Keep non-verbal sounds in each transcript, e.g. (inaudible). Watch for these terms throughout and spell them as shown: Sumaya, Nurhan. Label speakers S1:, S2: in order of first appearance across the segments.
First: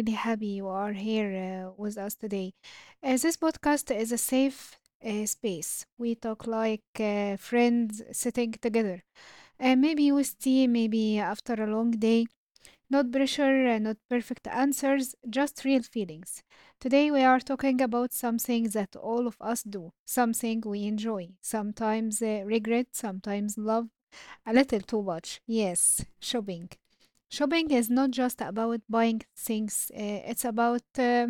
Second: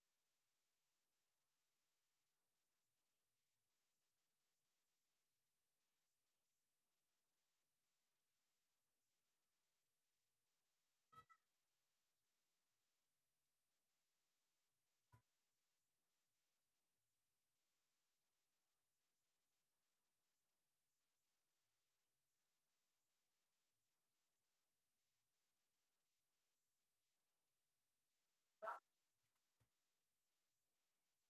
S1: really happy you are here with us today. This podcast is a safe space. We talk like friends sitting together. Maybe with tea, maybe after a long day, not pressure, not perfect answers, just real feelings. Today we are talking about something that all of us do, something we enjoy, sometimes regret, sometimes love, a little too much. Yes, shopping. Shopping is not just about buying things, it's about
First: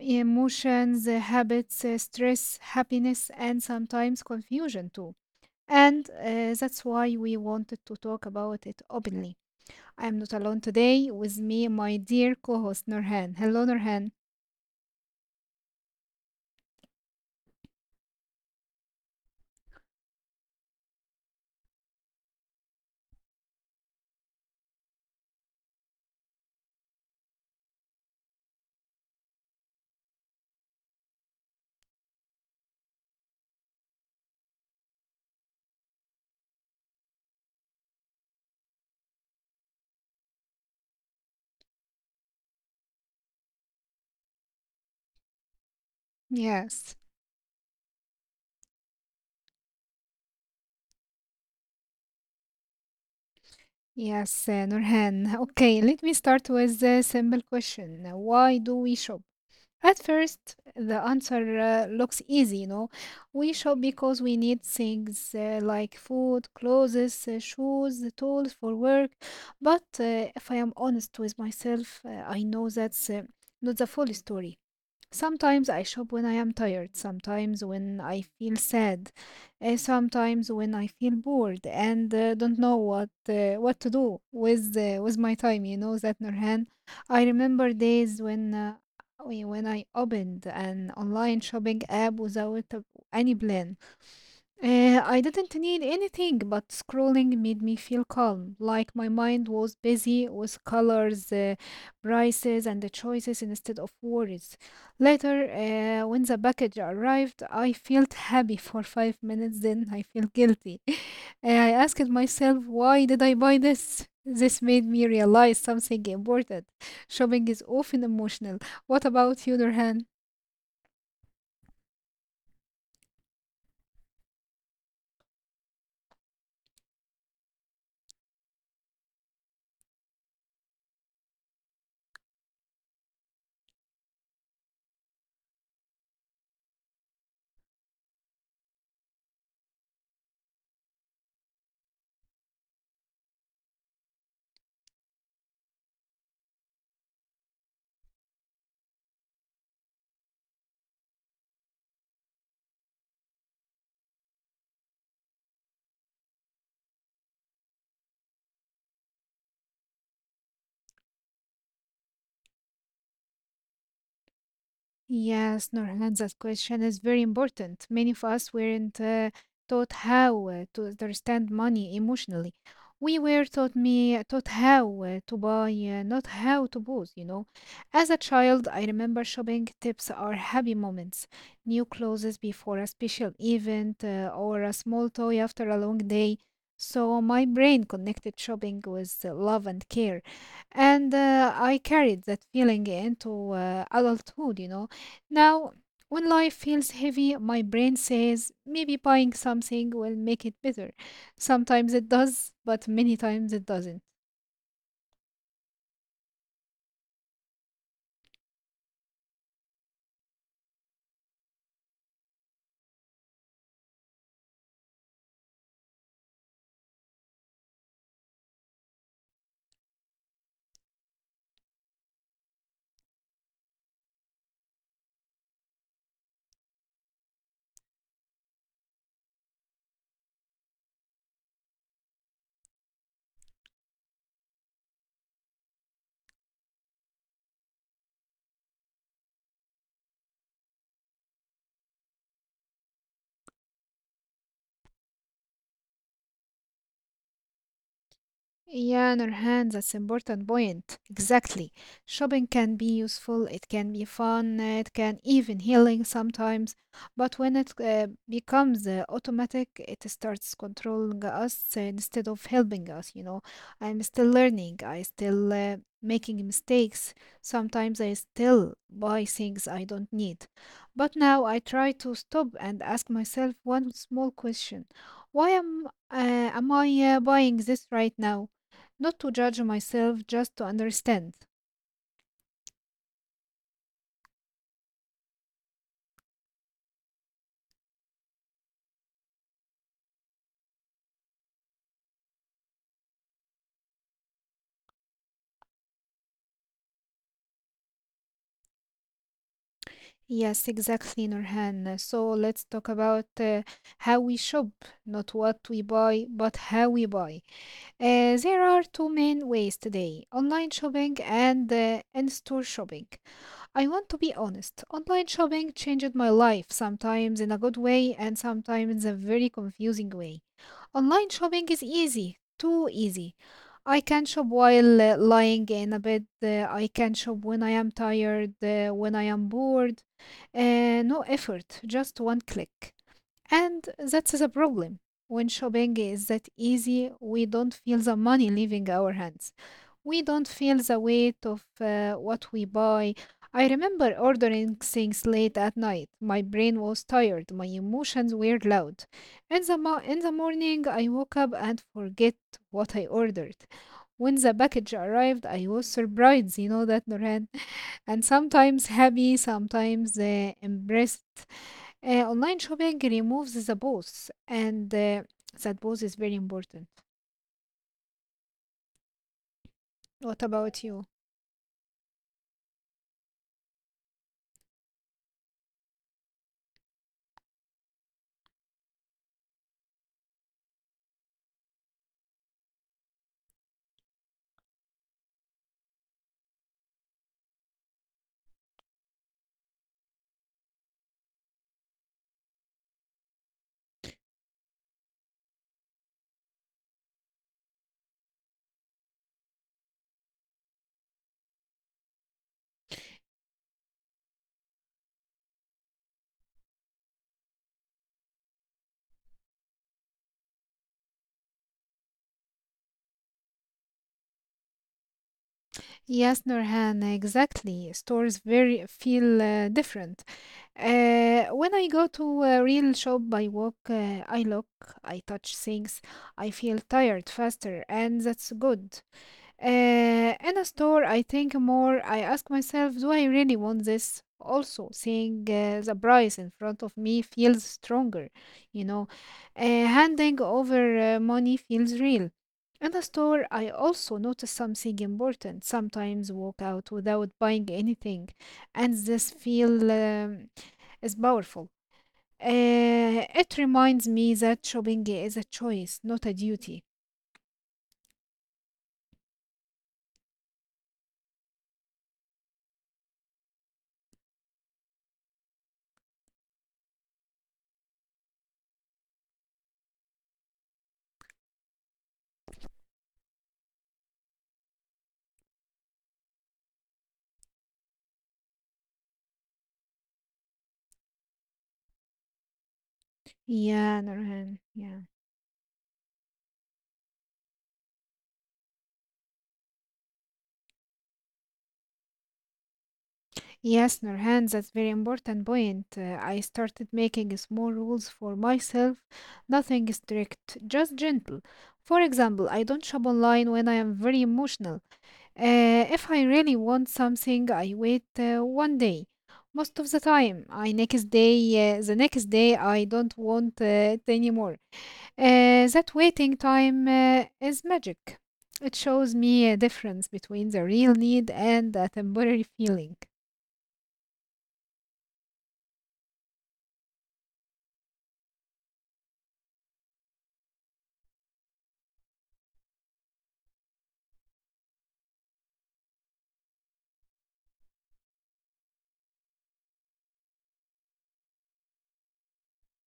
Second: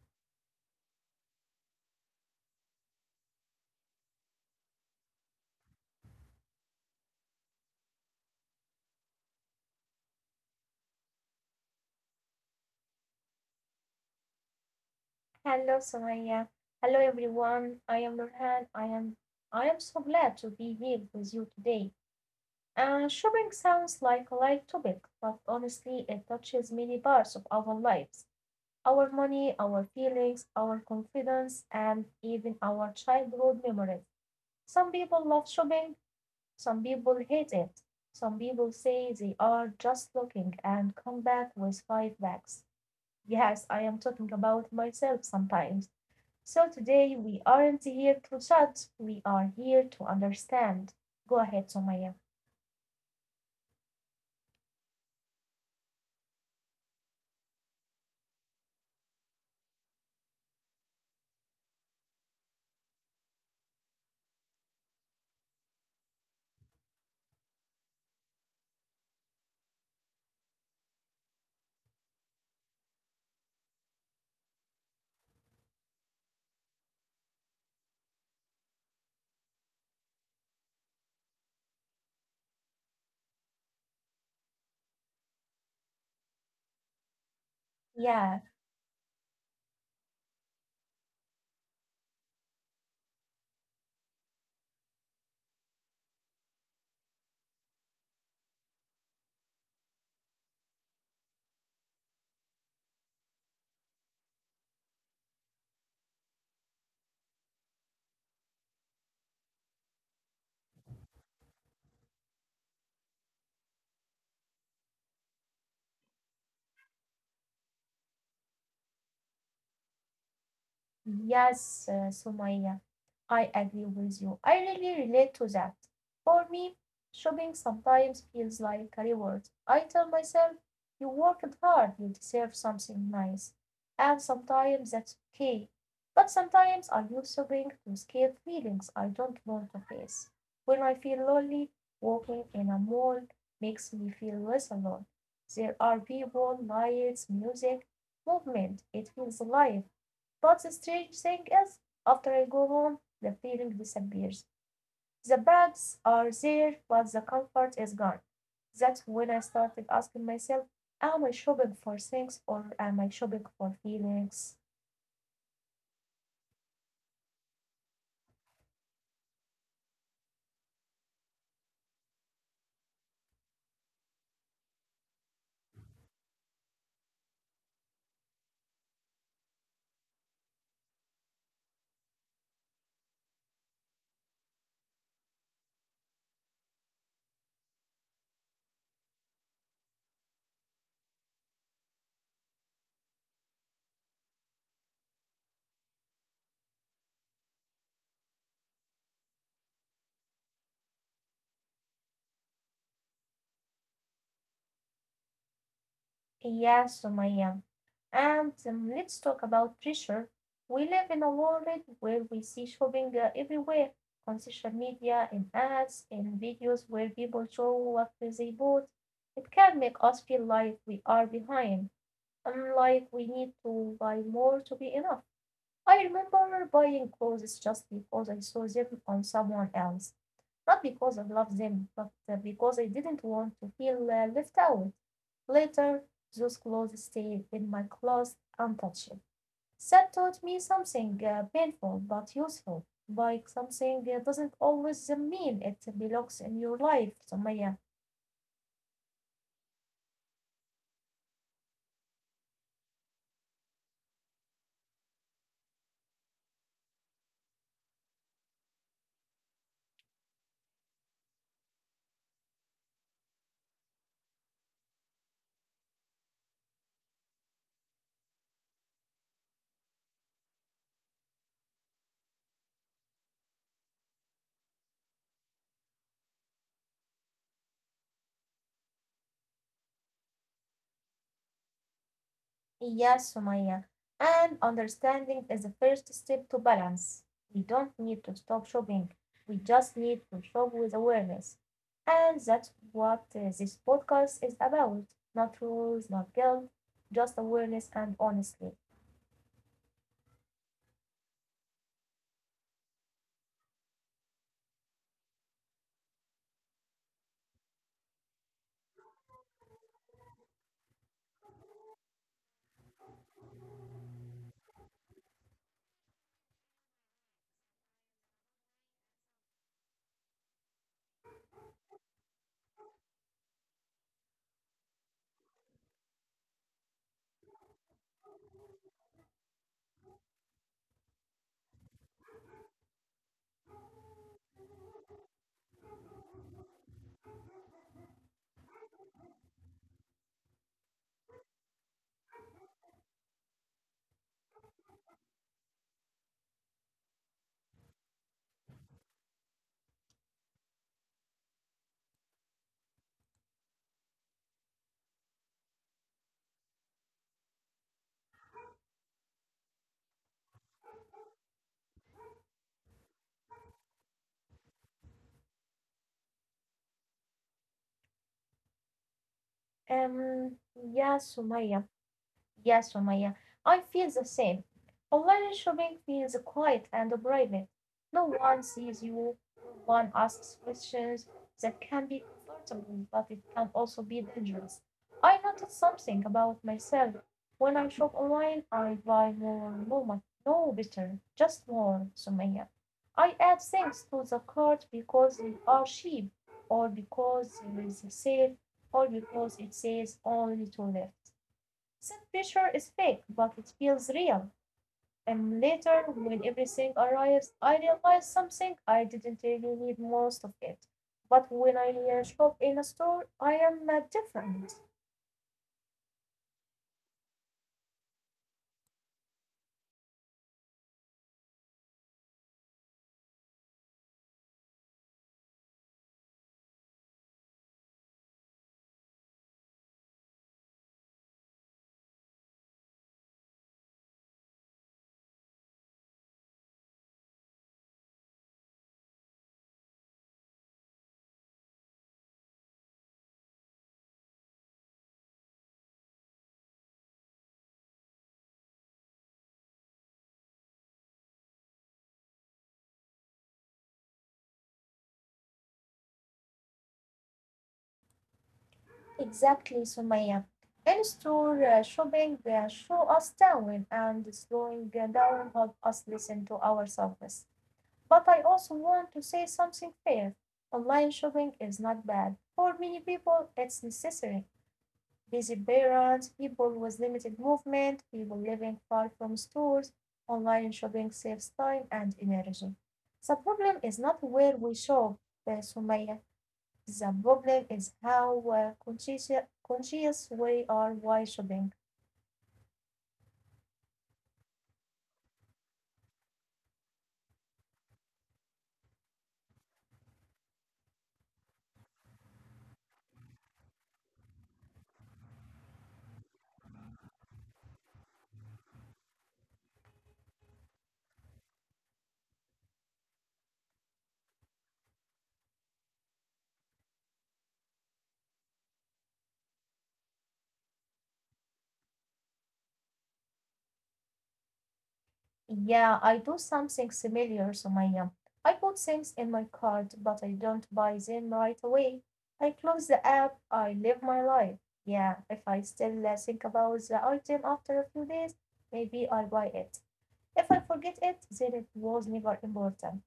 S1: emotions, habits, stress, happiness, and sometimes confusion too. And that's why we wanted to talk about it openly. I am not alone today. With me, my dear co-host Nurhan. Hello, Nurhan.
S2: Hello, Sumaya. Hello, everyone. I am Nurhan. I am so glad to be here with you today. Shopping sounds like a light topic, but honestly, it touches many parts of our lives: our money, our feelings, our confidence, and even our childhood memories. Some people love shopping, some people hate it. Some people say they are just looking and come back with five bags. Yes, I am talking about myself sometimes. So
S1: Yes,
S2: today we aren't here to judge, we are here to understand. Go ahead, Sumaya.
S1: yes, Nurhan. Okay, let me start with a simple question. Why do we shop? At first, the answer looks easy, you know. We shop because we need things like food, clothes, shoes, tools for work. But if I am honest with myself, I know that's not the full story. Sometimes I shop when I am tired, sometimes when I feel sad, sometimes when I feel bored and don't know what to do with my time. You know that, Nurhan. I remember days
S2: Yeah.
S1: when I opened an online shopping app without any plan. I didn't need anything, but scrolling made me feel calm, like my mind was busy with colors, prices, and the choices instead of worries. Later, when the package arrived, I felt happy for 5 minutes, then I felt guilty. (laughs) I asked myself, why did I buy this? This made me realize something important. Shopping is often emotional. What about you, Nurhan?
S2: Yes, Sumaya, I agree with you. I really relate to that. For me, shopping sometimes feels like a reward. I tell myself, you worked hard, you deserve something nice. And sometimes that's okay. But sometimes I use shopping to escape feelings I don't want to face. When I feel lonely, walking in a mall makes me feel less alone. There are people, lights, music, movement. It feels alive, but the strange thing is, after I go home, the feeling disappears. The bags are there, but the comfort is gone. That's when I started asking myself, am I shopping for things, or am I shopping for feelings?
S1: Yes, Nurhan, that question is very important. Many of us weren't taught how to understand money emotionally. We were taught how to buy, not how to pose, you know. As a child, I remember shopping tips are happy moments, new clothes before a special event or a small toy after a long day. So my brain connected shopping with love and care. And I carried that feeling into adulthood, you know. Now, when life feels heavy, my brain says maybe buying something will make it better. Sometimes it does, but many times it doesn't.
S2: Yes, Sumaya. And let's talk about pressure. We live in a world where we see shopping everywhere, on social media, in ads, in videos where people show what they bought. It can make us feel like we are behind. Unlike we need to buy more to be enough. I remember buying clothes just because I saw them on someone else, not because I loved them, but because I didn't want to feel left out. Later, those clothes stayed in my closet untouched. That taught me something painful but useful. Buying something doesn't always mean it belongs in your life, Sumaya.
S1: Yeah, Nurhan, that's important point. Exactly. Shopping can be useful, it can be fun, it can even healing sometimes. But when it becomes automatic, it starts controlling us instead of helping us, you know. I'm still learning, I still making mistakes. Sometimes I still buy things I don't need. But now I try to stop and ask myself one small question. Why am I buying this right now, not to judge myself, just to understand?
S2: Yes, Sumaya. And understanding is the first step to balance. We don't need to stop shopping. We just need to shop with awareness. And that's what this podcast is about. Not rules, not guilt, just awareness and honestly.
S1: Yes, exactly, Nurhan. So let's talk about how we shop, not what we buy, but how we buy. There are two main ways today, online shopping and in store shopping. I want to be honest, online shopping changed my life, sometimes in a good way and sometimes in a very confusing way. Online shopping is easy, too easy. I can shop while lying in a bed, I can shop when I am tired, when I am bored. No effort, just one click. And that is a problem. When shopping is that easy, we don't feel the money leaving our hands. We don't feel the weight of what we buy. I remember ordering things late at night. My brain was tired. My emotions were loud. In the morning, I woke up and forget what I ordered. When the package arrived, I was surprised, you know that, Noran. (laughs) And sometimes happy, sometimes embarrassed. Online shopping removes the boss, and that boss is very important. What
S2: Um,
S1: about you?
S2: yeah, Sumaya. Yes, Sumaya, I feel the same. Online shopping feels quiet and private. No one sees you, no one asks questions. That can be comfortable, but it can also be dangerous. I noticed something about myself. When I shop online, I buy more, more, no better, just more, Sumaya. I add things to the cart because they are cheap, or because there is a sale, or because it says only two left. Some pressure is fake, but it feels real. And later, when everything arrives, I realize something: I didn't really need most of it. But when I shop in a store, I am different.
S1: Yes, Nurhan, exactly. Stores very feel different. When I go to a real shop, I walk, I look, I touch things. I feel tired faster, and that's good. In a store, I think more. I ask myself, do I really want this? Also, seeing the price in front of me feels stronger, you know. Handing over money feels real. In a store, I also notice something important. Sometimes walk out without buying anything, and this feel is powerful. It reminds me that shopping is a choice, not a duty.
S2: Exactly, Sumaya. In store shopping show us down, and slowing down help us listen to ourselves. But I also want to say something fair. Online shopping is not bad. For many people, it's necessary: busy parents, people with limited movement, people living far from stores. Online shopping saves time and energy. The problem is
S1: Yeah,
S2: not where
S1: Nurhan.
S2: we shop,
S1: Yeah.
S2: Sumaya. The problem is how conscious we are while shopping.
S1: Yes, Nurhan, that's very important point. I started making small rules for myself, nothing strict, just gentle. For example, I don't shop online when I am very emotional. If I really want something, I wait one day. Most of the time, the next day, I don't want it anymore. That waiting time is magic. It shows me a difference between the real need and a temporary feeling.
S2: Yeah, I do something similar, Sumaya. I put things in my cart, but I don't buy them right away. I close the app, I live my life. Yeah, if I still think about the item after a few days, maybe I buy it. If I forget it, then it was never important.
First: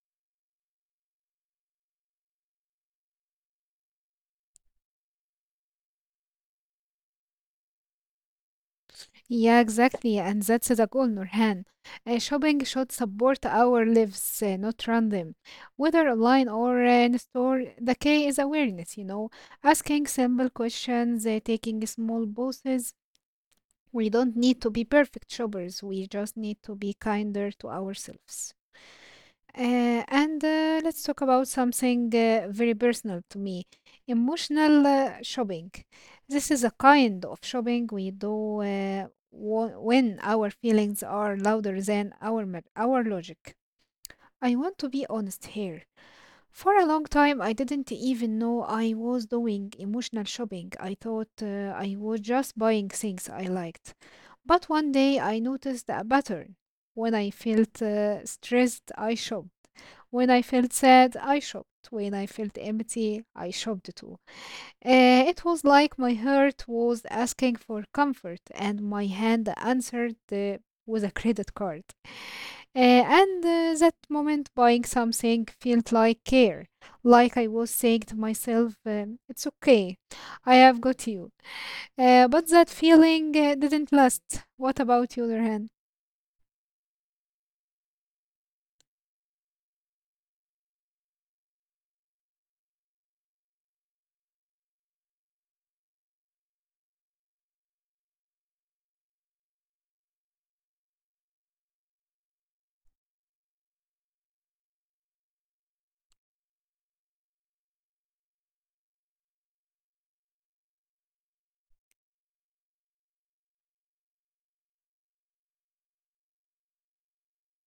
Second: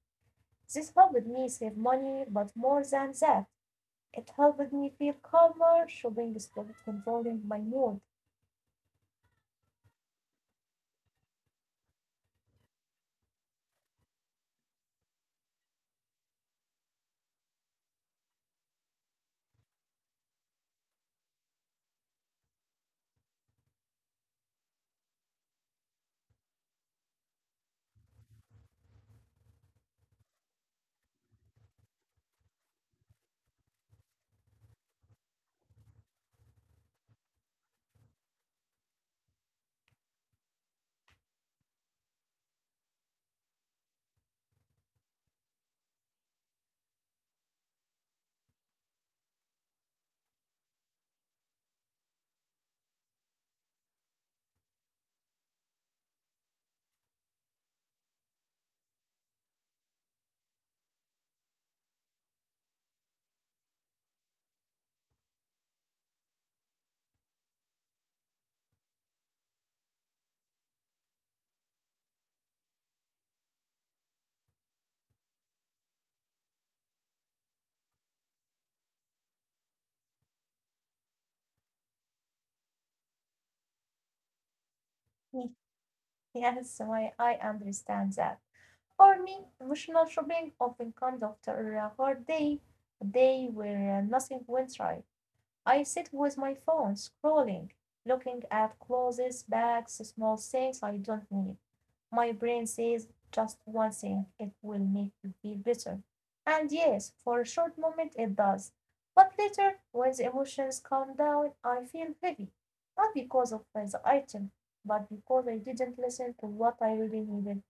S2: This helped me save money, but more than that, it helped me feel calmer. Shopping stopped controlling my mood.
S1: Yeah, exactly, and that's the goal, Nurhan. Shopping should support our lives, not run them. Whether online or in store, the key is awareness, you know, asking simple questions, taking small pauses. We don't need to be perfect shoppers, we just need to be kinder to ourselves. And Let's talk about something very personal to me, emotional shopping. This is a kind of shopping we do when our feelings are louder than our logic. I want to be honest here. For a long time, I didn't even know I was doing emotional shopping. I thought I was just buying things I liked. But one day I noticed a pattern. When I felt stressed, I shop. When I felt sad, I shopped. When I felt empty, I shopped too. It was like my heart was asking for comfort, and my hand answered with a credit card. And That moment, buying something felt like care. Like I was saying to myself, it's okay, I have got you. But that feeling didn't last. What about you,
S2: (laughs)
S1: hand?
S2: Yes, Sumaya, I understand that. For me, emotional shopping often comes after a hard day, a day where nothing went right. I sit with my phone, scrolling, looking at clothes, bags, small things I don't need. My brain says just one thing: it will make you feel better. And yes, for a short moment it does. But later, when the emotions calm down, I feel heavy. Not because of the item, but because I didn't listen to what I really needed.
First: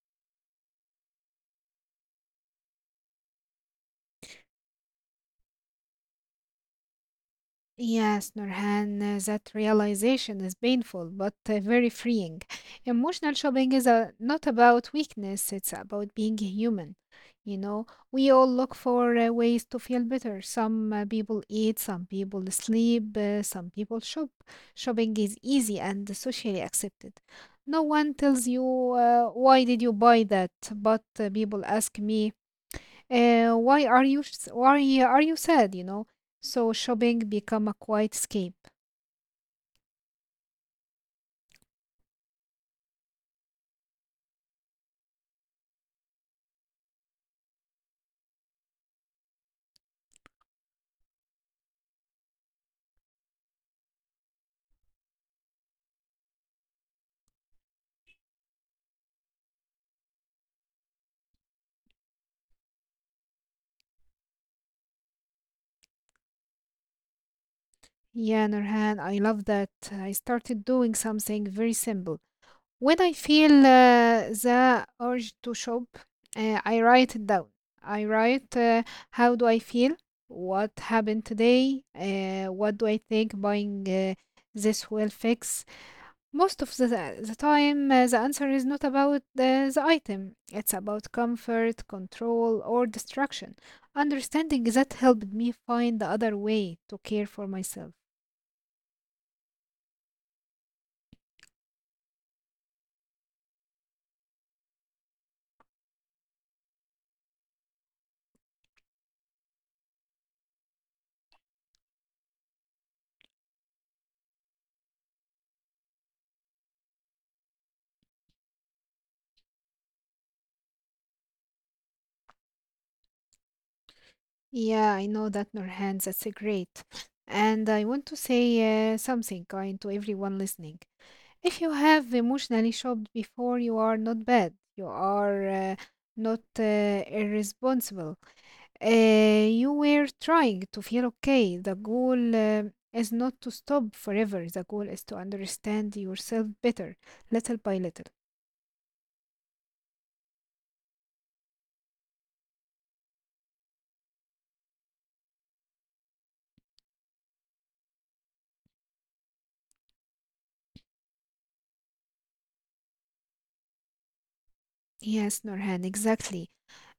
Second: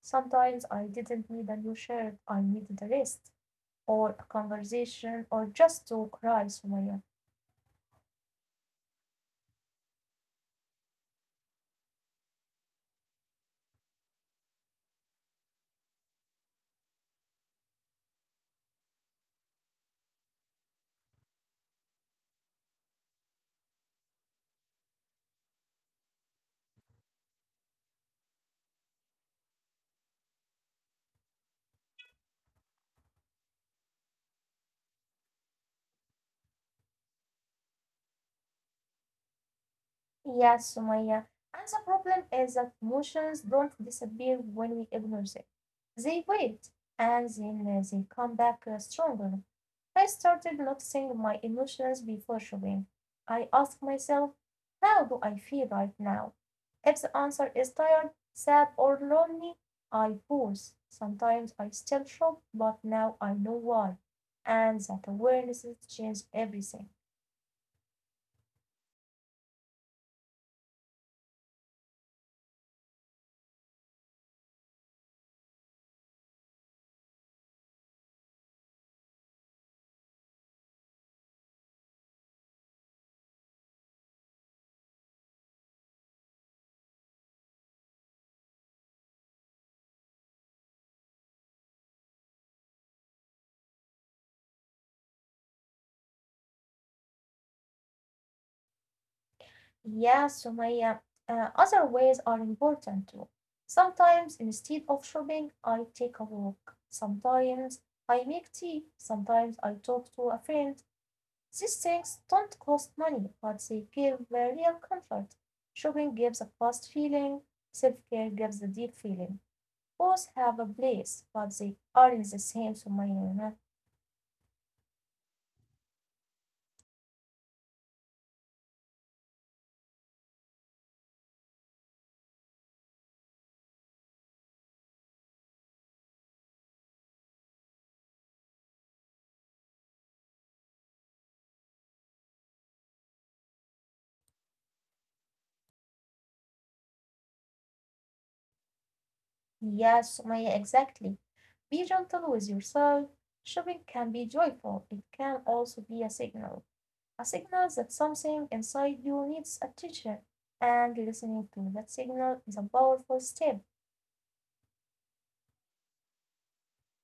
S2: Sometimes I didn't need a new shirt, I needed a rest, or a conversation, or just to cry, Sumaya.
S1: Yes, Nurhan, that realization is painful but very freeing. Emotional shopping is not about weakness, it's about being human. You know, we all look for ways to feel better. Some people eat, some people sleep, some people shop. Shopping is easy and socially accepted. No one tells you why did you buy that, but people ask me why are you sad, you know? So shopping become a quiet escape.
S2: Yes, Sumaya. And the problem is that emotions don't disappear when we ignore them. They wait, and then they come back stronger. I started noticing my emotions before shopping. I asked myself, how do I feel right now? If the answer is tired, sad, or lonely, I pause. Sometimes I still shop, but now I know why. And that awareness has changed everything.
S1: Yeah, Nurhan, I love that. I started doing something very simple. When I feel the urge to shop, I write it down. I write how do I feel, what happened today, what do I think buying this will fix? Most of the time, the answer is not about the item. It's about comfort, control, or distraction. Understanding that helped me find the other way to care for myself.
S2: Yeah, Sumaya, other ways are important too. Sometimes instead of shopping, I take a walk. Sometimes I make tea. Sometimes I talk to a friend. These things don't cost money, but they give me real comfort. Shopping gives a fast feeling, self care gives a deep feeling. Both have a place, but they aren't the same, Sumaya. You know?
S1: Yeah, I know that, Nurhan. That's a great. And I want to say something kind to everyone listening. If you have emotionally shopped before, you are not bad. You are not irresponsible. You were trying to feel okay. The goal is not to stop forever. The goal is to understand yourself better, little by little.
S2: Yeah, Sumaya, exactly. Be gentle with yourself. Shopping can be joyful, it can also be a signal that something inside you needs attention, and listening to that signal is a powerful step.
S1: Yes, Norhan, exactly.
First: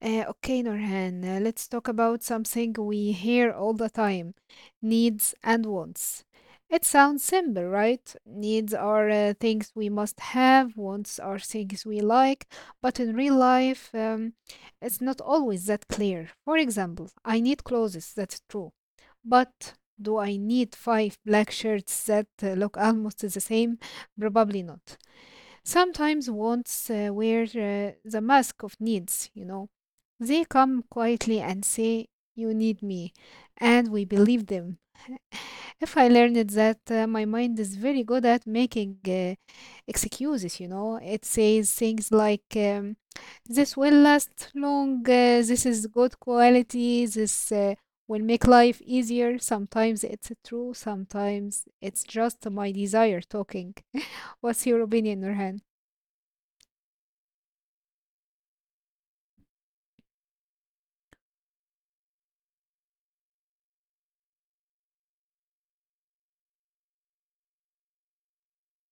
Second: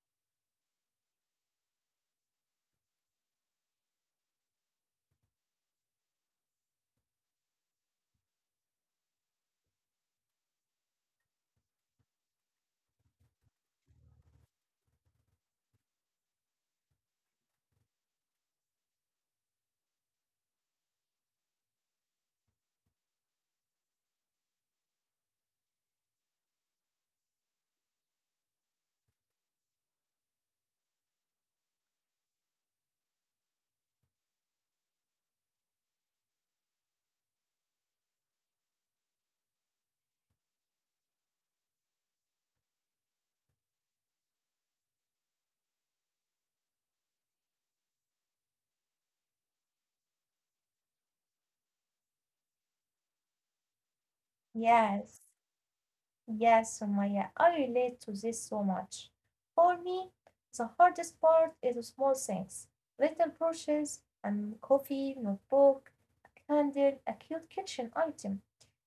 S1: Okay, Norhan, let's talk about something we hear all the time, needs and wants. It sounds simple, right? Needs are things we must have, wants are things we like, but in real life, it's not always that clear. For example, I need clothes, that's true, but do I need five black shirts that look almost the same? Probably not. Sometimes wants wear the mask of needs, you know. They come quietly and say, you need me. And we believe them. If I learned that my mind is very good at making excuses, you know, it says things like, this will last long, this is good quality, this will make life easier. Sometimes it's true, sometimes it's just my desire talking. (laughs) What's your opinion,
S2: Yes,
S1: Nurhan?
S2: yes, Sumaya, I relate to this so much. For me, the hardest part is small things, little brushes, and coffee, notebook, a candle, a cute kitchen item.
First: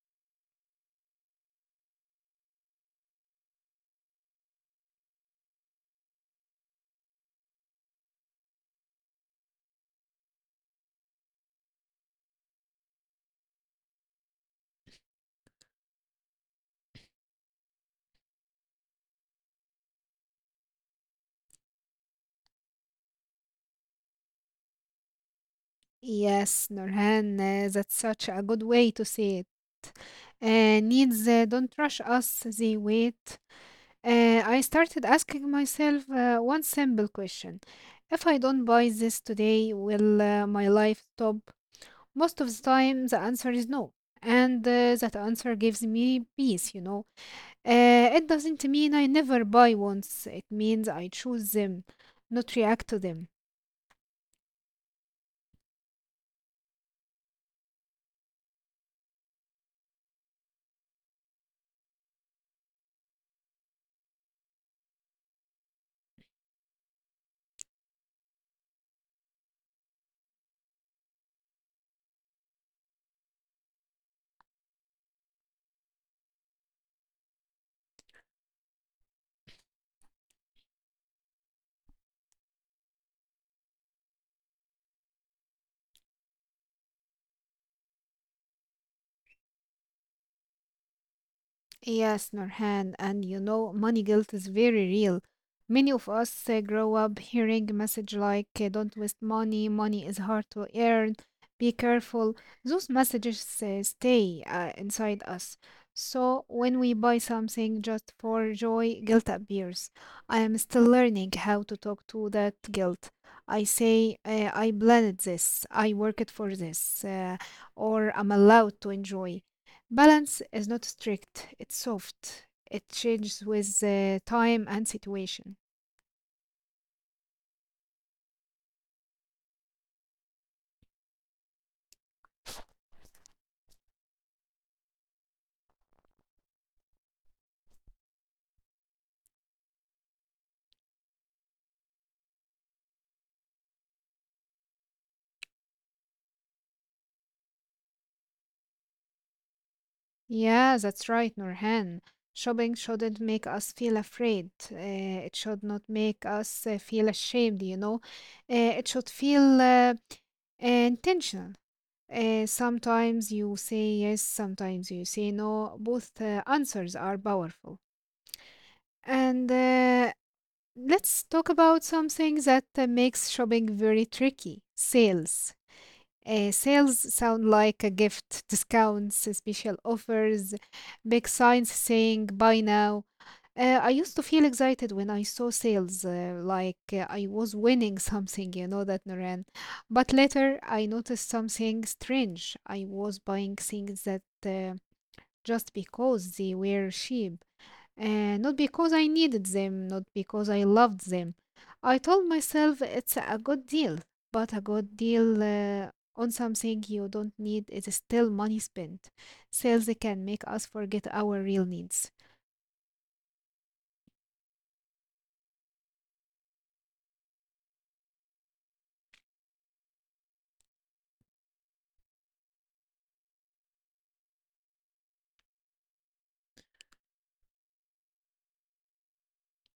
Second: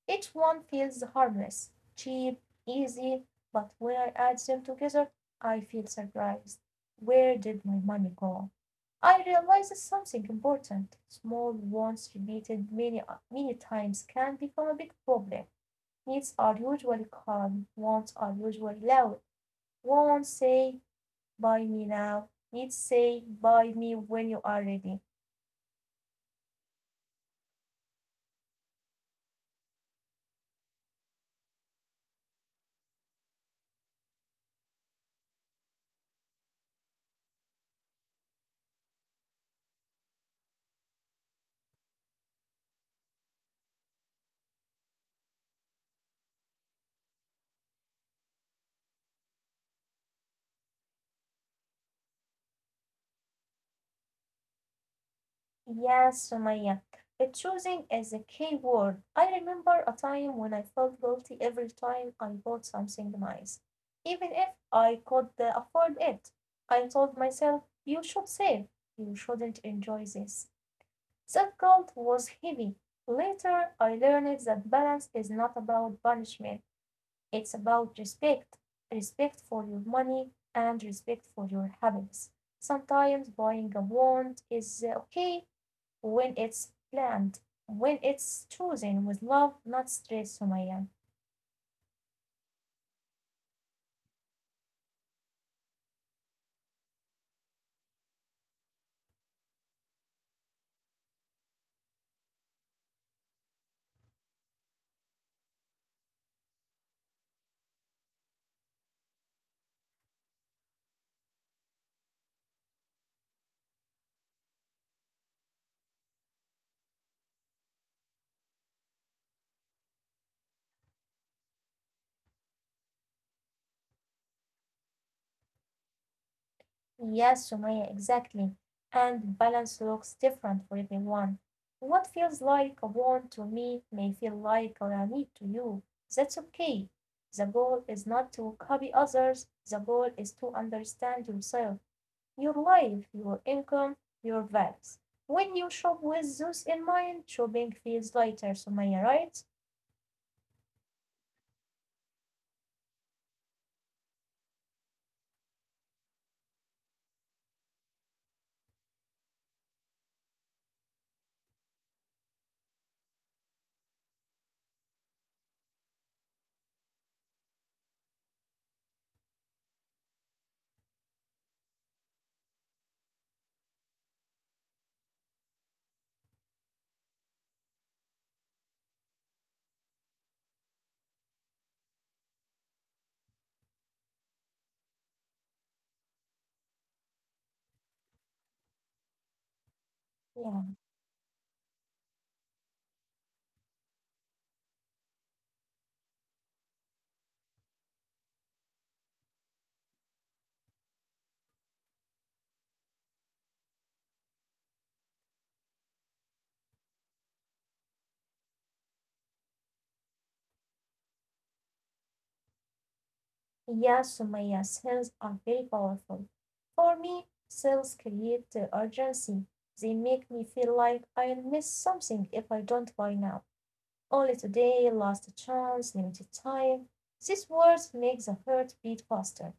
S2: Each one feels harmless, cheap, easy, but when I add them together I feel surprised. Where did my money go? I realized something important. Small wants repeated many times can become a big problem. Needs are usually calm, wants are usually loud. Wants say, buy me now. Needs say, buy me when you are ready.
S1: Yes, Nurhan, that's such a good way to say it. Needs don't rush us, they wait. I started asking myself one simple question. If I don't buy this today, will my life stop? Most of the time, the answer is no. And that answer gives me peace, you know. It doesn't mean I never buy once. It means I choose them, not react to them.
S2: Yes, Sumaya. Choosing is a key word. I remember a time when I felt guilty every time I bought something nice, even if I could afford it. I told myself, you should save, you shouldn't enjoy this. That guilt was heavy. Later, I learned that balance is not about punishment, it's about respect. Respect for your money and respect for your happiness. Sometimes buying a want is okay when it's planned, when it's chosen with love, not stress, Sumaya.
S1: Yes, Nurhan, and you know, money guilt is very real. Many of us grow up hearing a message like, don't waste money, money is hard to earn, be careful. Those messages stay inside us. So when we buy something just for joy, guilt appears. I am still learning how to talk to that guilt. I say, I planned this, I worked for this, or I'm allowed to enjoy. Balance is not strict, it's soft. It changes with time and situation.
S2: Yes, Sumaya, exactly. And balance looks different for everyone. What feels like a want to me may feel like a need to you. That's okay. The goal is not to copy others, the goal is to understand yourself, your life, your income, your values. When you shop with those in mind, shopping feels lighter, Sumaya, right?
S1: Yeah, that's right, Nurhan. Shopping shouldn't make us feel afraid. It should not make us feel ashamed, you know. It should feel intentional. Sometimes you say yes, sometimes you say no. Both answers are powerful. And let's talk about something that makes shopping very tricky sales. Sales sound like a gift, discounts, special offers, big signs saying buy now. I used to feel excited when I saw sales, like I was winning something, you know that, Noran. But later I
S2: Yeah.
S1: noticed something strange. I was buying things that just because they were cheap. Not because I needed them, not because I loved them. I told myself it's a good deal, but a good deal on something you don't need is still money spent. Sales can make us forget our real needs.
S2: Yes, Sumaya, sales are very powerful. For me, sales create the urgency. They make me feel like I'll miss something if I don't buy now. Only today, last chance, limited time. These words make the heart beat faster.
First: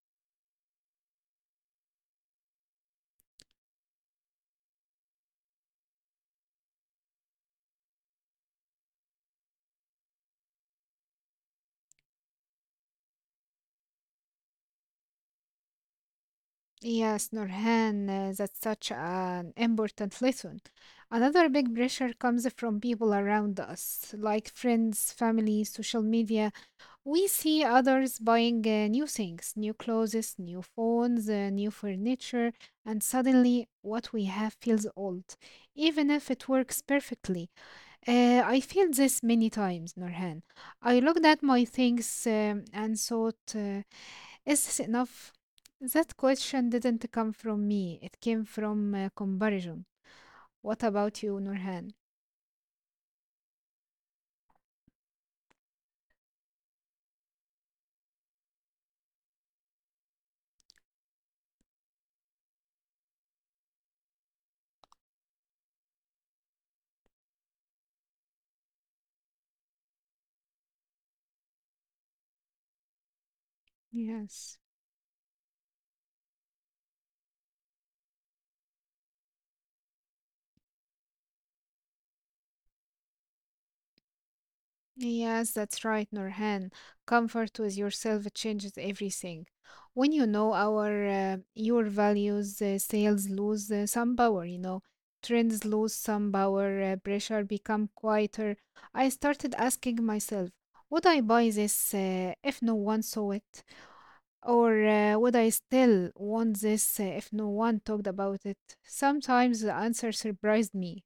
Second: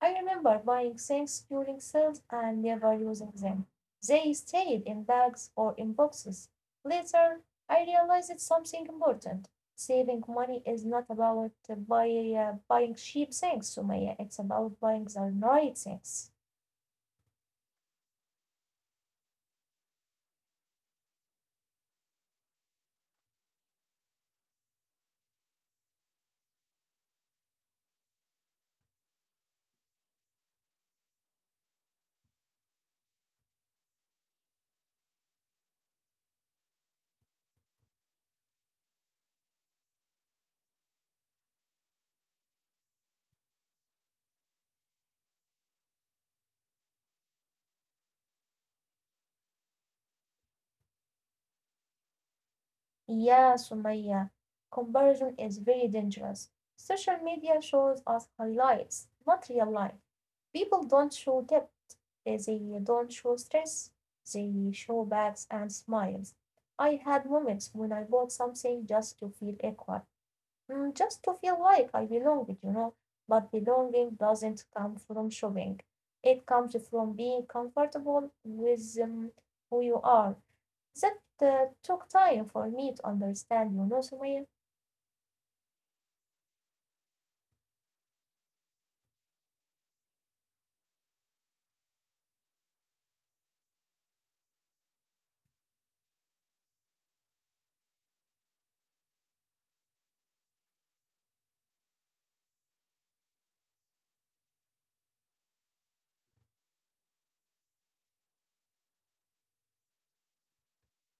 S2: I remember buying things during sales and never using them. They stayed in bags or in boxes. Later I realized something important. Saving money is not about buying cheap things, Sumaya. It's about buying the right things.
S1: Yes, Nurhan, that's such an important lesson. Another big pressure comes from people around us, like friends, family, social media. We see others buying new things, new clothes, new phones, new furniture, and suddenly what we have feels old, even if it works perfectly. I feel this many times, Norhan. I looked at my things and thought, is this enough? That question didn't come from me, it came from comparison. What about you, Norhan?
S2: Yeah, Sumaya, comparison is very dangerous. Social media shows us highlights, not real life. People don't show depth, they don't show stress, they show bags and smiles. I had moments when I bought something just to feel equal, just to feel like I belonged, you know. But belonging doesn't
S1: Yes.
S2: come from shopping, it comes from being comfortable with who you are. That took time for me to understand, you know, Sumaya.
S1: Yes, that's right, Nurhan. Comfort with yourself changes everything. When you know our your values, sales lose some power, you know. Trends lose some power, pressure become quieter. I started asking myself, would I buy this if no one saw it? Or would I still want this if no one talked about it? Sometimes the answer surprised me.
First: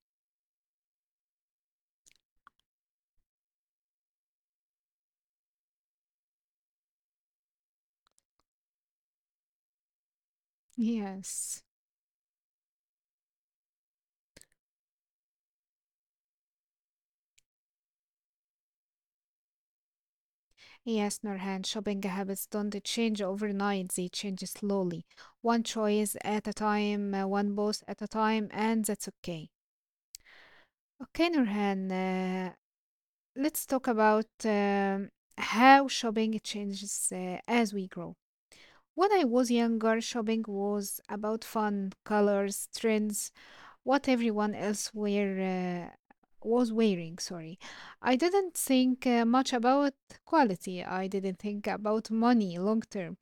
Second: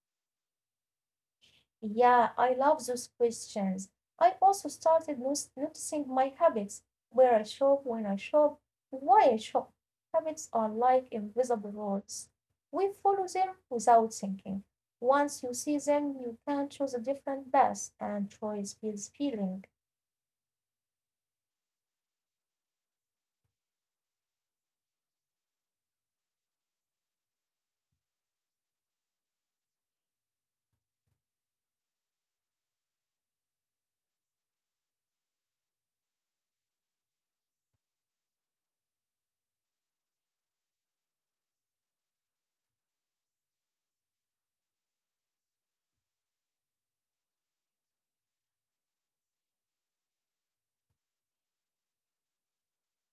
S2: Yeah, I love those questions. I also started noticing my habits, where I shop, when I shop, why I shop. Habits are like
S1: Yes.
S2: invisible roads. We follow them without thinking. Once you see them, you can choose a different path, and choice builds feeling.
S1: Yes, Nurhan, shopping habits don't change overnight, they change slowly. One choice at a time, one boss at a time, and that's okay. Okay, Nurhan, let's talk about how shopping changes as we grow. When I was younger, shopping was about fun, colors, trends, what everyone else was wearing, sorry. I didn't think much about quality. I didn't think about money long term.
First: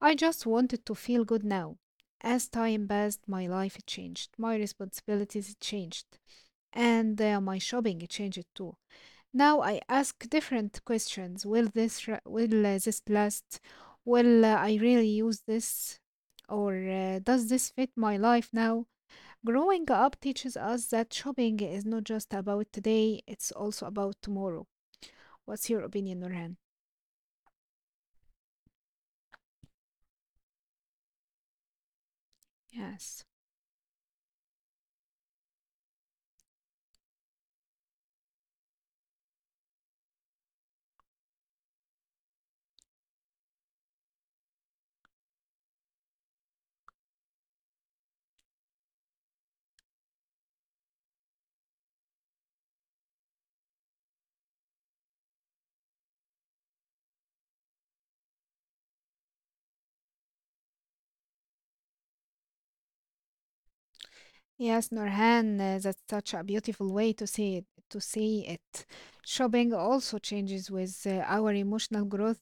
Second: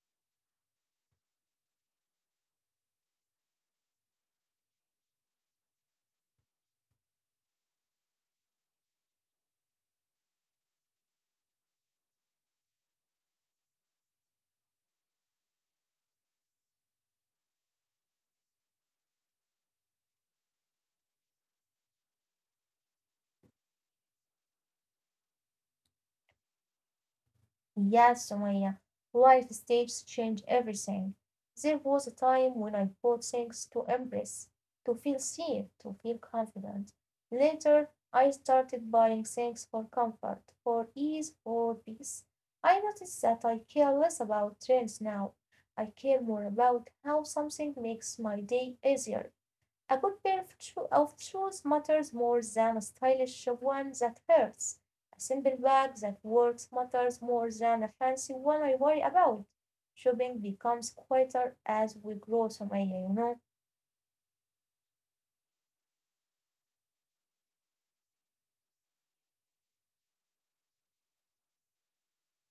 S1: I just wanted to feel good now. As time passed, my life changed, my responsibilities changed, and my shopping changed too. Now I ask different questions. Will this last? Will I really use this? Or does this fit my life now? Growing up teaches us that shopping is not just about today, it's also about tomorrow. What's your opinion, Nurhan?
S2: Yes, Sumaya, life stages change everything. There was a time when I bought
S1: Yes.
S2: things to embrace, to feel seen, to feel confident. Later, I started buying things for comfort, for ease, for peace. I noticed that I care less about trends now. I care more about how something makes my day easier. A good pair of shoes matters more than a stylish one that hurts. A simple bag that works matters more than a fancy one I worry about. Shopping becomes quieter as we grow, Sumaya, you know.
S1: Yes, Nurhan, that's such a beautiful way to say it. Shopping also changes with our emotional growth.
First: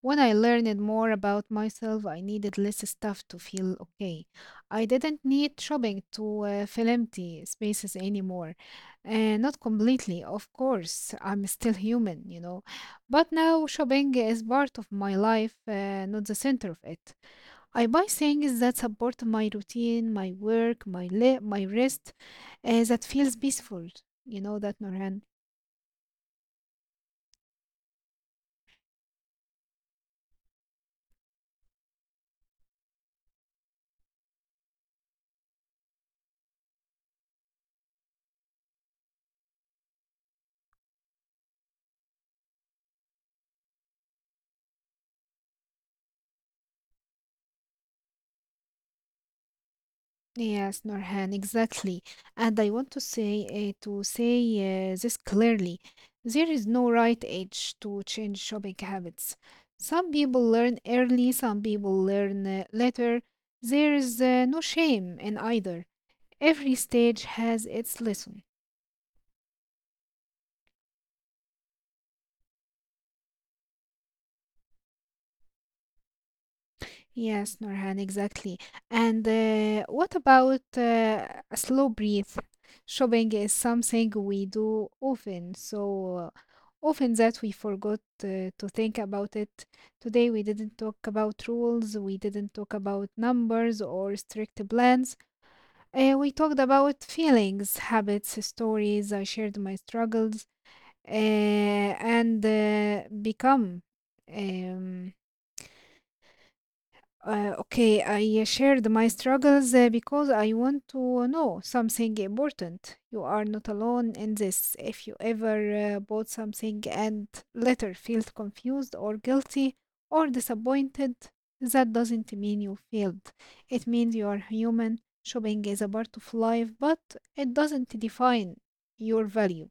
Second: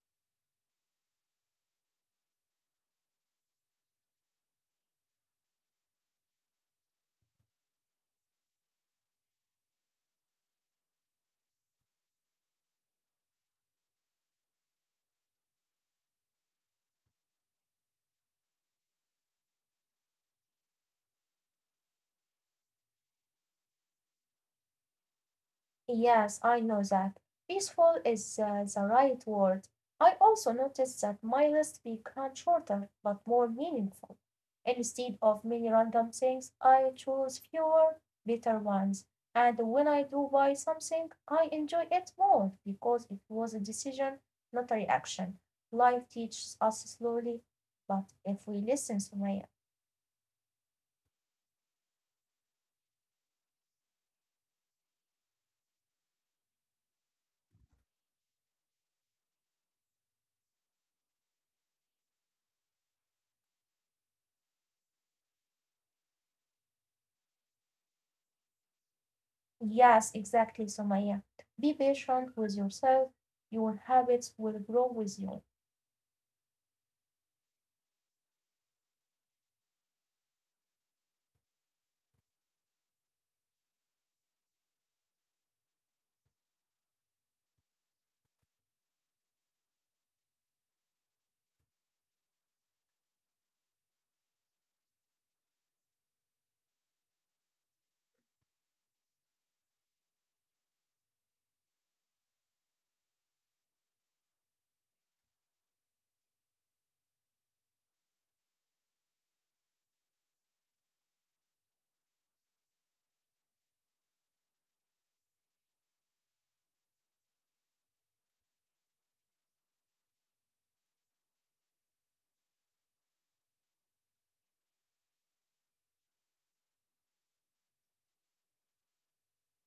S1: When I learned more about myself, I needed less stuff to feel okay. I didn't need shopping to fill empty spaces anymore. Not completely, of course. I'm still human, you know. But now shopping is part of my life, not the center of it. I buy things that support my routine, my work, my rest, that feels peaceful. You know that, Norhan?
S2: Yes, I know that. Peaceful is the right word. I also noticed that my list became shorter but more meaningful. Instead of many random things, I choose fewer, better ones. And when I do buy something, I enjoy it more because it was a decision, not a reaction. Life teaches us slowly, but if we listen, Sumaya.
S1: Yes, Norhan, exactly. And I want to say this clearly. There is no right age to change shopping habits. Some people learn early, some people learn later. There is no shame in either. Every stage has its lesson.
S2: Yes, exactly, Sumaya. Be patient with yourself. Your habits will grow with you.
S1: Yes, Norhan, exactly. And what about a slow breathe? Shopping is something we do often, so often that we forgot to think about it. Today we didn't talk about rules, we didn't talk about numbers or strict plans. We talked about feelings, habits, stories. I shared my struggles and become. Um, okay, I shared my struggles because I want to know something important. You are not alone in this. If you ever bought something and later felt confused or guilty or disappointed, that doesn't mean you failed. It means you are human. Shopping is a part of life, but it doesn't define your value.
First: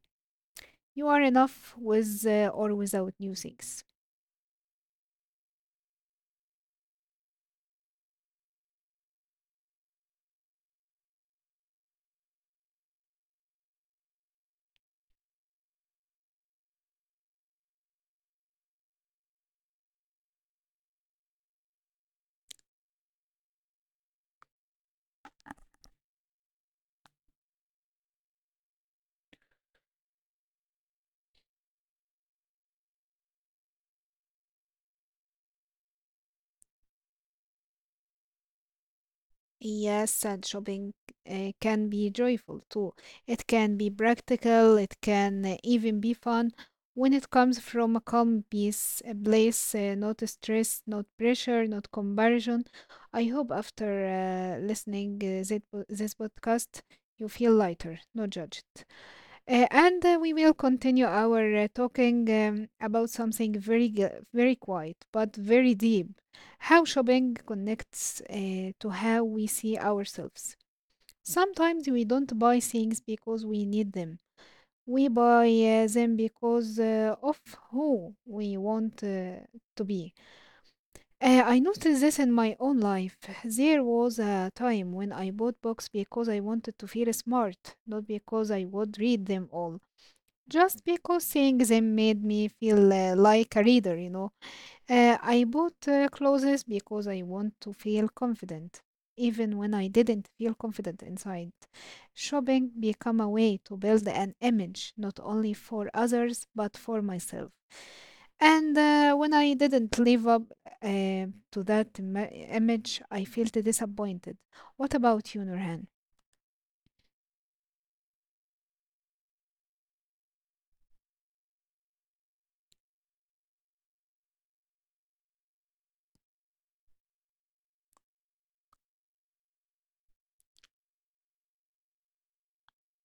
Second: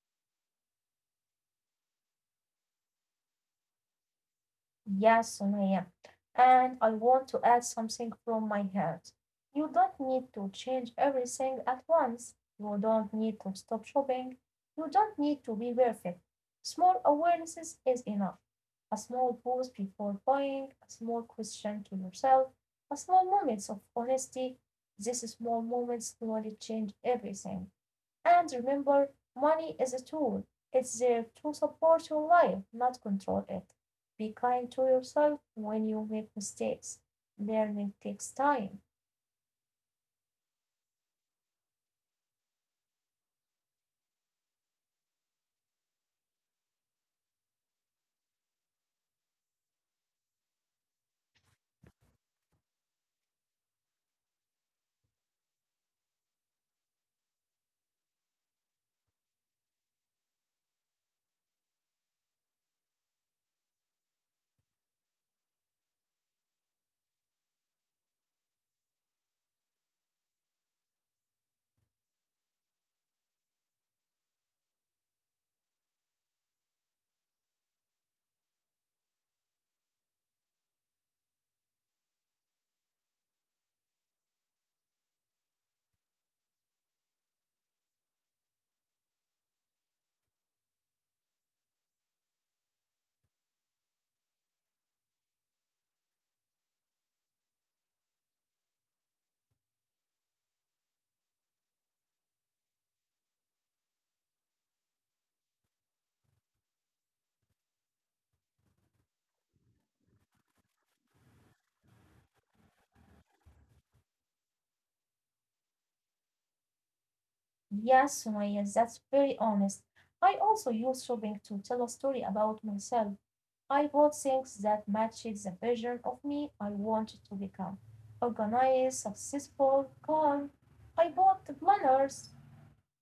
S1: You are enough with or without new things.
S2: Yeah, Sumaya. And I want to add something from my head. You don't need to change everything at once. You don't need to stop shopping. You don't need to be perfect. Small awarenesses is enough. A small pause before buying, a small question to yourself, a small moments of honesty. These small moments slowly change everything. And remember, money is a tool. It's there to support your life, not control it. Be kind to yourself when you make mistakes. Learning takes time.
S1: Yes, and shopping can be joyful too. It can be practical, it can even be fun when it comes from a calm peace, a place, not stress, not pressure, not comparison. I hope after listening this, this podcast, you feel lighter, not judged. And we will continue our talking about something very, very quiet but very deep how shopping connects to how we see ourselves. Sometimes we don't buy things because we need them, we buy them because of who we want to be. I noticed this in my own life. There was a time when I bought books because I wanted to feel smart, not because I would read them all, just because seeing them made me feel like a reader, you know. I bought clothes because I want to feel confident, even when I didn't feel confident inside. Shopping became a way to build an image, not only for others, but for myself. And when I didn't live up uh, to that image, I felt disappointed. What about you, Nurhan?
S2: Yes, Sumaya, that's very honest. I also use shopping to tell a story about myself. I bought things that matched the version of me I wanted to become. Organized, successful, calm. I bought the planners,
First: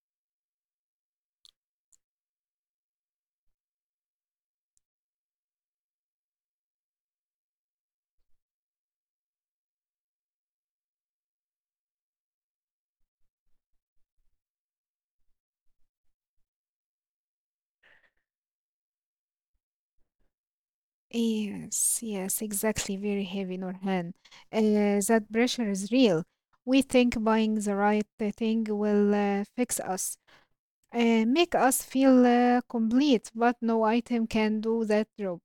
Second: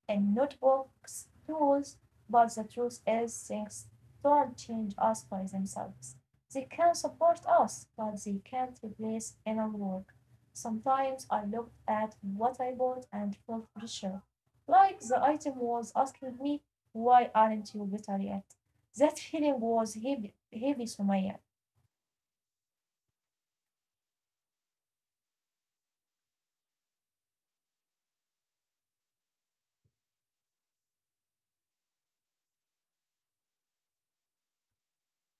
S2: and notebooks, tools, but the truth is things don't change us by themselves. They can support us, but they can't replace inner work. Sometimes I looked at what I bought and felt pressure, like the item was asking me, why aren't you better yet? That feeling was heavy, heavy, Sumaya.
S1: Yes, yes, exactly. Very heavy, Norhan. Uh, that pressure is real. We think buying the right thing will fix us, make us feel complete, but no item can do that job.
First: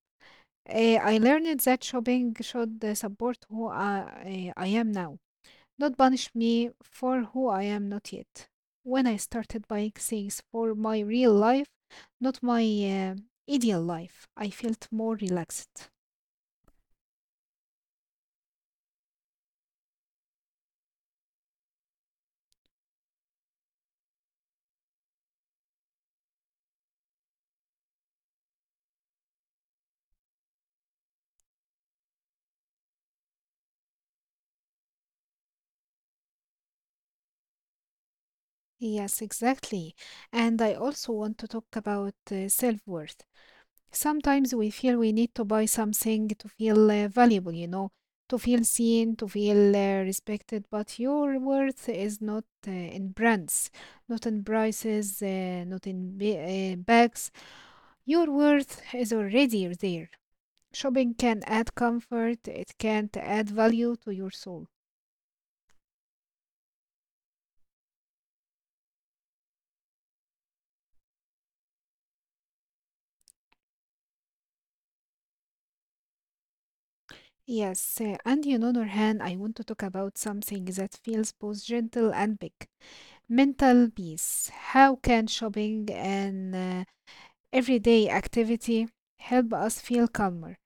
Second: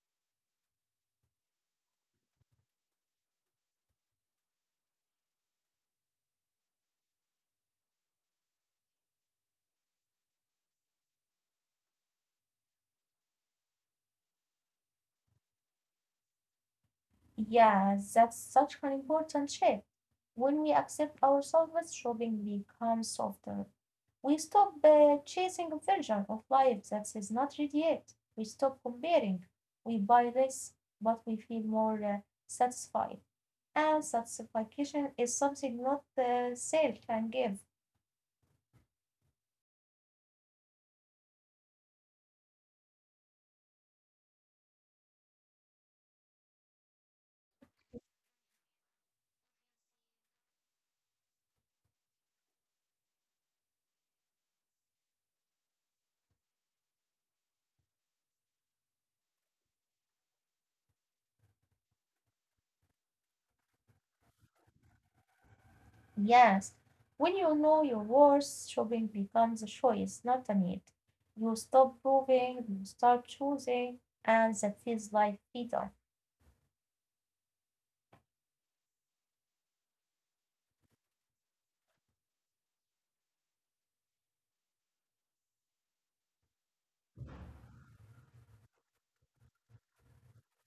S1: I learned that shopping should support who I am now, not punish me for who I am not yet. When I started buying things for my real life, not my ideal life, I felt more relaxed.
S2: Yeah, that's such an important shift. When we accept ourselves, shopping becomes softer. We stop chasing a version of life that is not ready yet. We stop comparing. We buy this, but we feel more satisfied. And satisfaction is something not the sale can give.
S1: Yes, exactly. And I also want to talk about self-worth. Sometimes we feel we need to buy something to feel valuable, you know, to feel seen, to feel respected, but your worth is not in brands, not in prices, not in bags. Your worth is already there. Shopping can add comfort, it can add value to your soul.
S2: Yes, when you know your worth, shopping becomes a choice, not a need. You stop proving, you start choosing, and that feels like freedom.
S1: Yes, and you know, Nurhan, I want to talk about something that feels both gentle and big mental peace. How can shopping, an everyday activity, help us feel calmer?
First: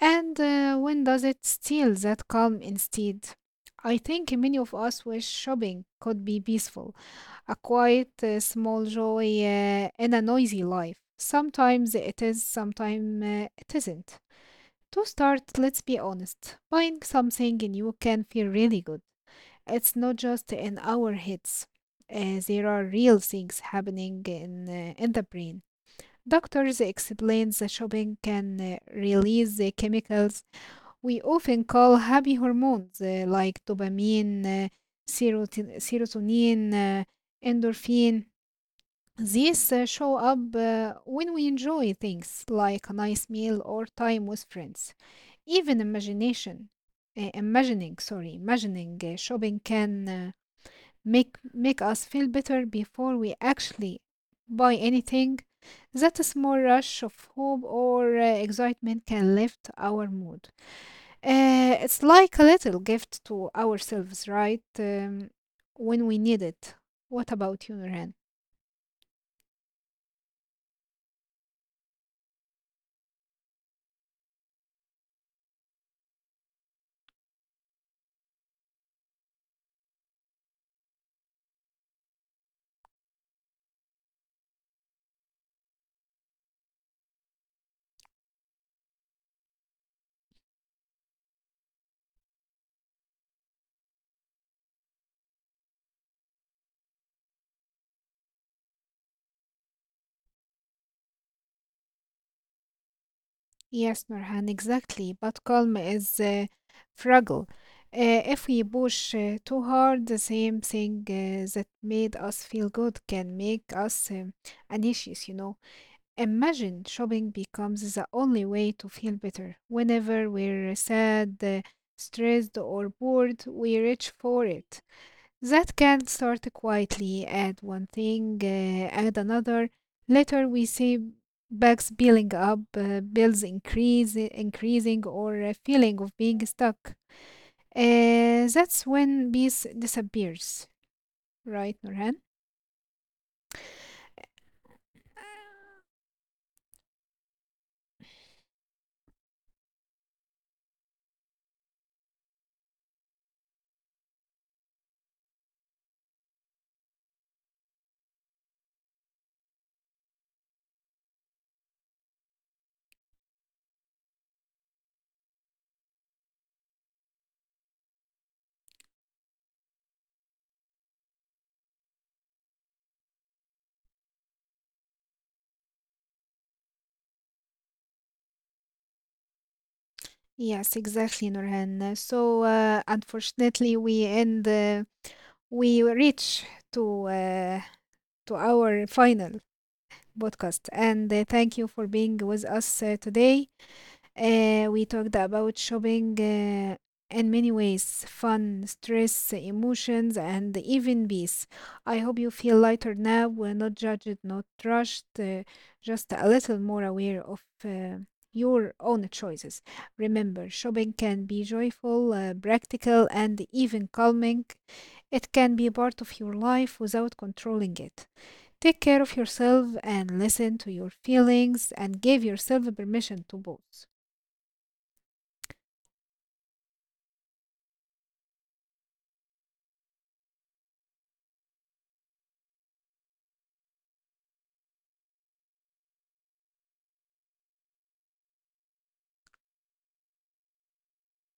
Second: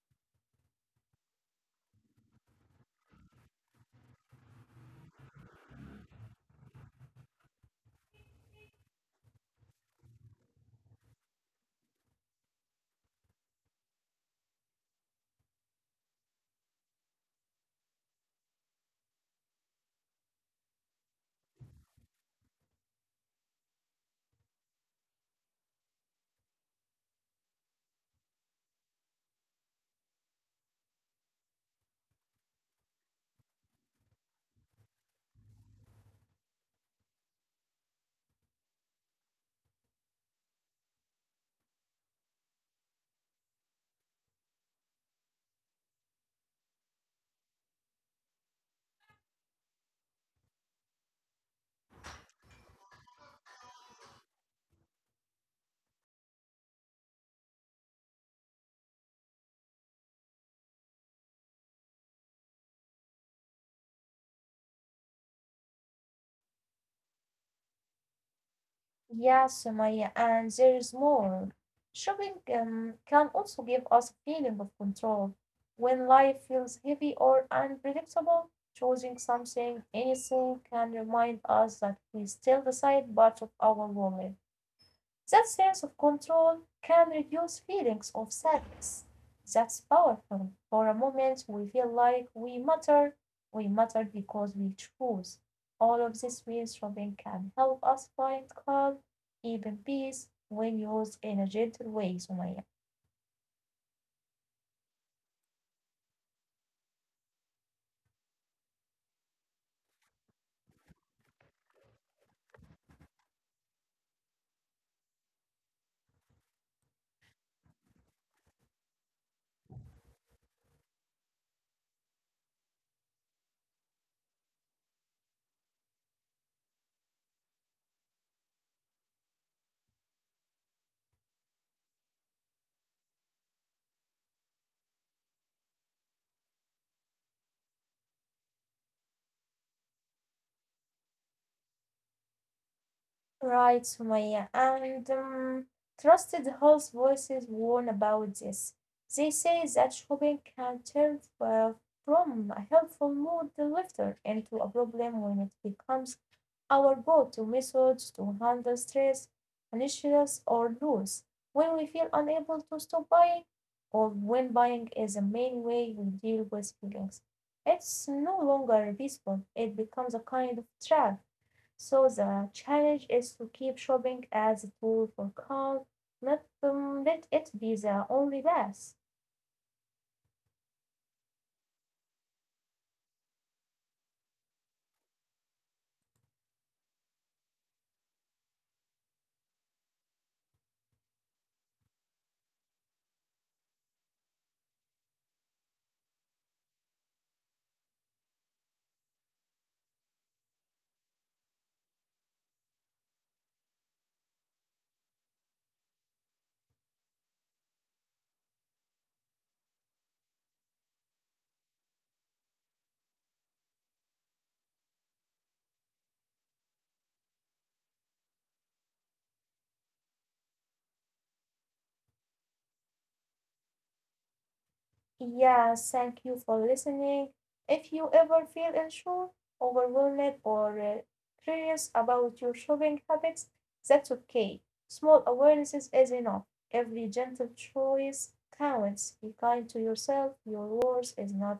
S1: And when does it steal that calm instead? I think many of us wish shopping could be peaceful, a quiet, small joy in a noisy life. Sometimes it is, sometimes it isn't. To start, let's be honest. Buying something new can feel really good. It's not just in our heads. There are real things happening in the brain. Doctors explain that shopping can release the chemicals we often call happy hormones, like dopamine, serotonin, endorphin. These show up when we enjoy things like a nice meal or time with friends. Even imagination imagining, sorry imagining shopping can make us feel better before we actually buy anything. That small rush of hope or excitement can lift our mood. It's like a little gift to ourselves, right, when we need it. What about you, Nuran?
S2: Yeah, Sumaya, and there is more. Shopping can also give us a feeling of control. When life feels heavy or unpredictable, choosing something, anything can remind us that we still decide part of our wallet. That sense of control can reduce feelings of sadness. That's powerful. For a moment we feel like we matter. We matter because we choose. All of this reinstrument can help us find calm, even peace, when used in a gentle way, Sumaya.
S1: Yes, Nurhan, exactly. But calm is fragile. If we push too hard, the same thing that made us feel good can make us anxious, you know. Imagine shopping becomes the only way to feel better. Whenever we're sad, stressed, or bored, we reach for it. That can start quietly, add one thing, add another. Later we see bags building up, increasing, or a feeling of being stuck. That's when peace disappears, right, Nurhan?
S2: Right, Sumaya. And trusted health voices warn about this. They say that shopping can turn from a helpful mood lifter into a problem when it becomes our go-to method to handle stress, anxieties, or loss. When we feel unable to stop buying, or when buying is the main way we deal with feelings, it's no longer peaceful. It becomes a kind of trap. So the challenge is to keep shopping as a tool for calm, not let it be the only path.
S1: Yes, exactly, Nurhan. Unfortunately, we reach to uh, to our final podcast, and thank you for being with us today. We talked about shopping in many ways, fun, stress, emotions, and even peace. I hope you feel lighter now, not judged, not rushed, just a little more aware of your own choices. Remember, shopping can be joyful, practical, and even calming. It can be part of your life without controlling it. Take care of yourself, and listen to your feelings, and give yourself permission to pause.
S2: Yeah, thank you for listening. If you ever feel unsure, overwhelmed, or curious about your shopping habits, that's okay. Small awarenesses is enough. Every gentle choice counts. Be kind to yourself. Your worth is not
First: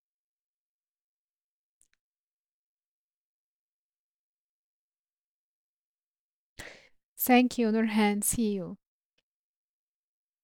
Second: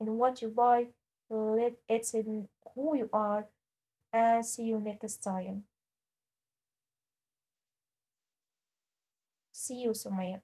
S2: in what you buy. Let it's in who you are. And see you next time.
S1: Thank you, Nurhan. See you.
S2: See you somewhere.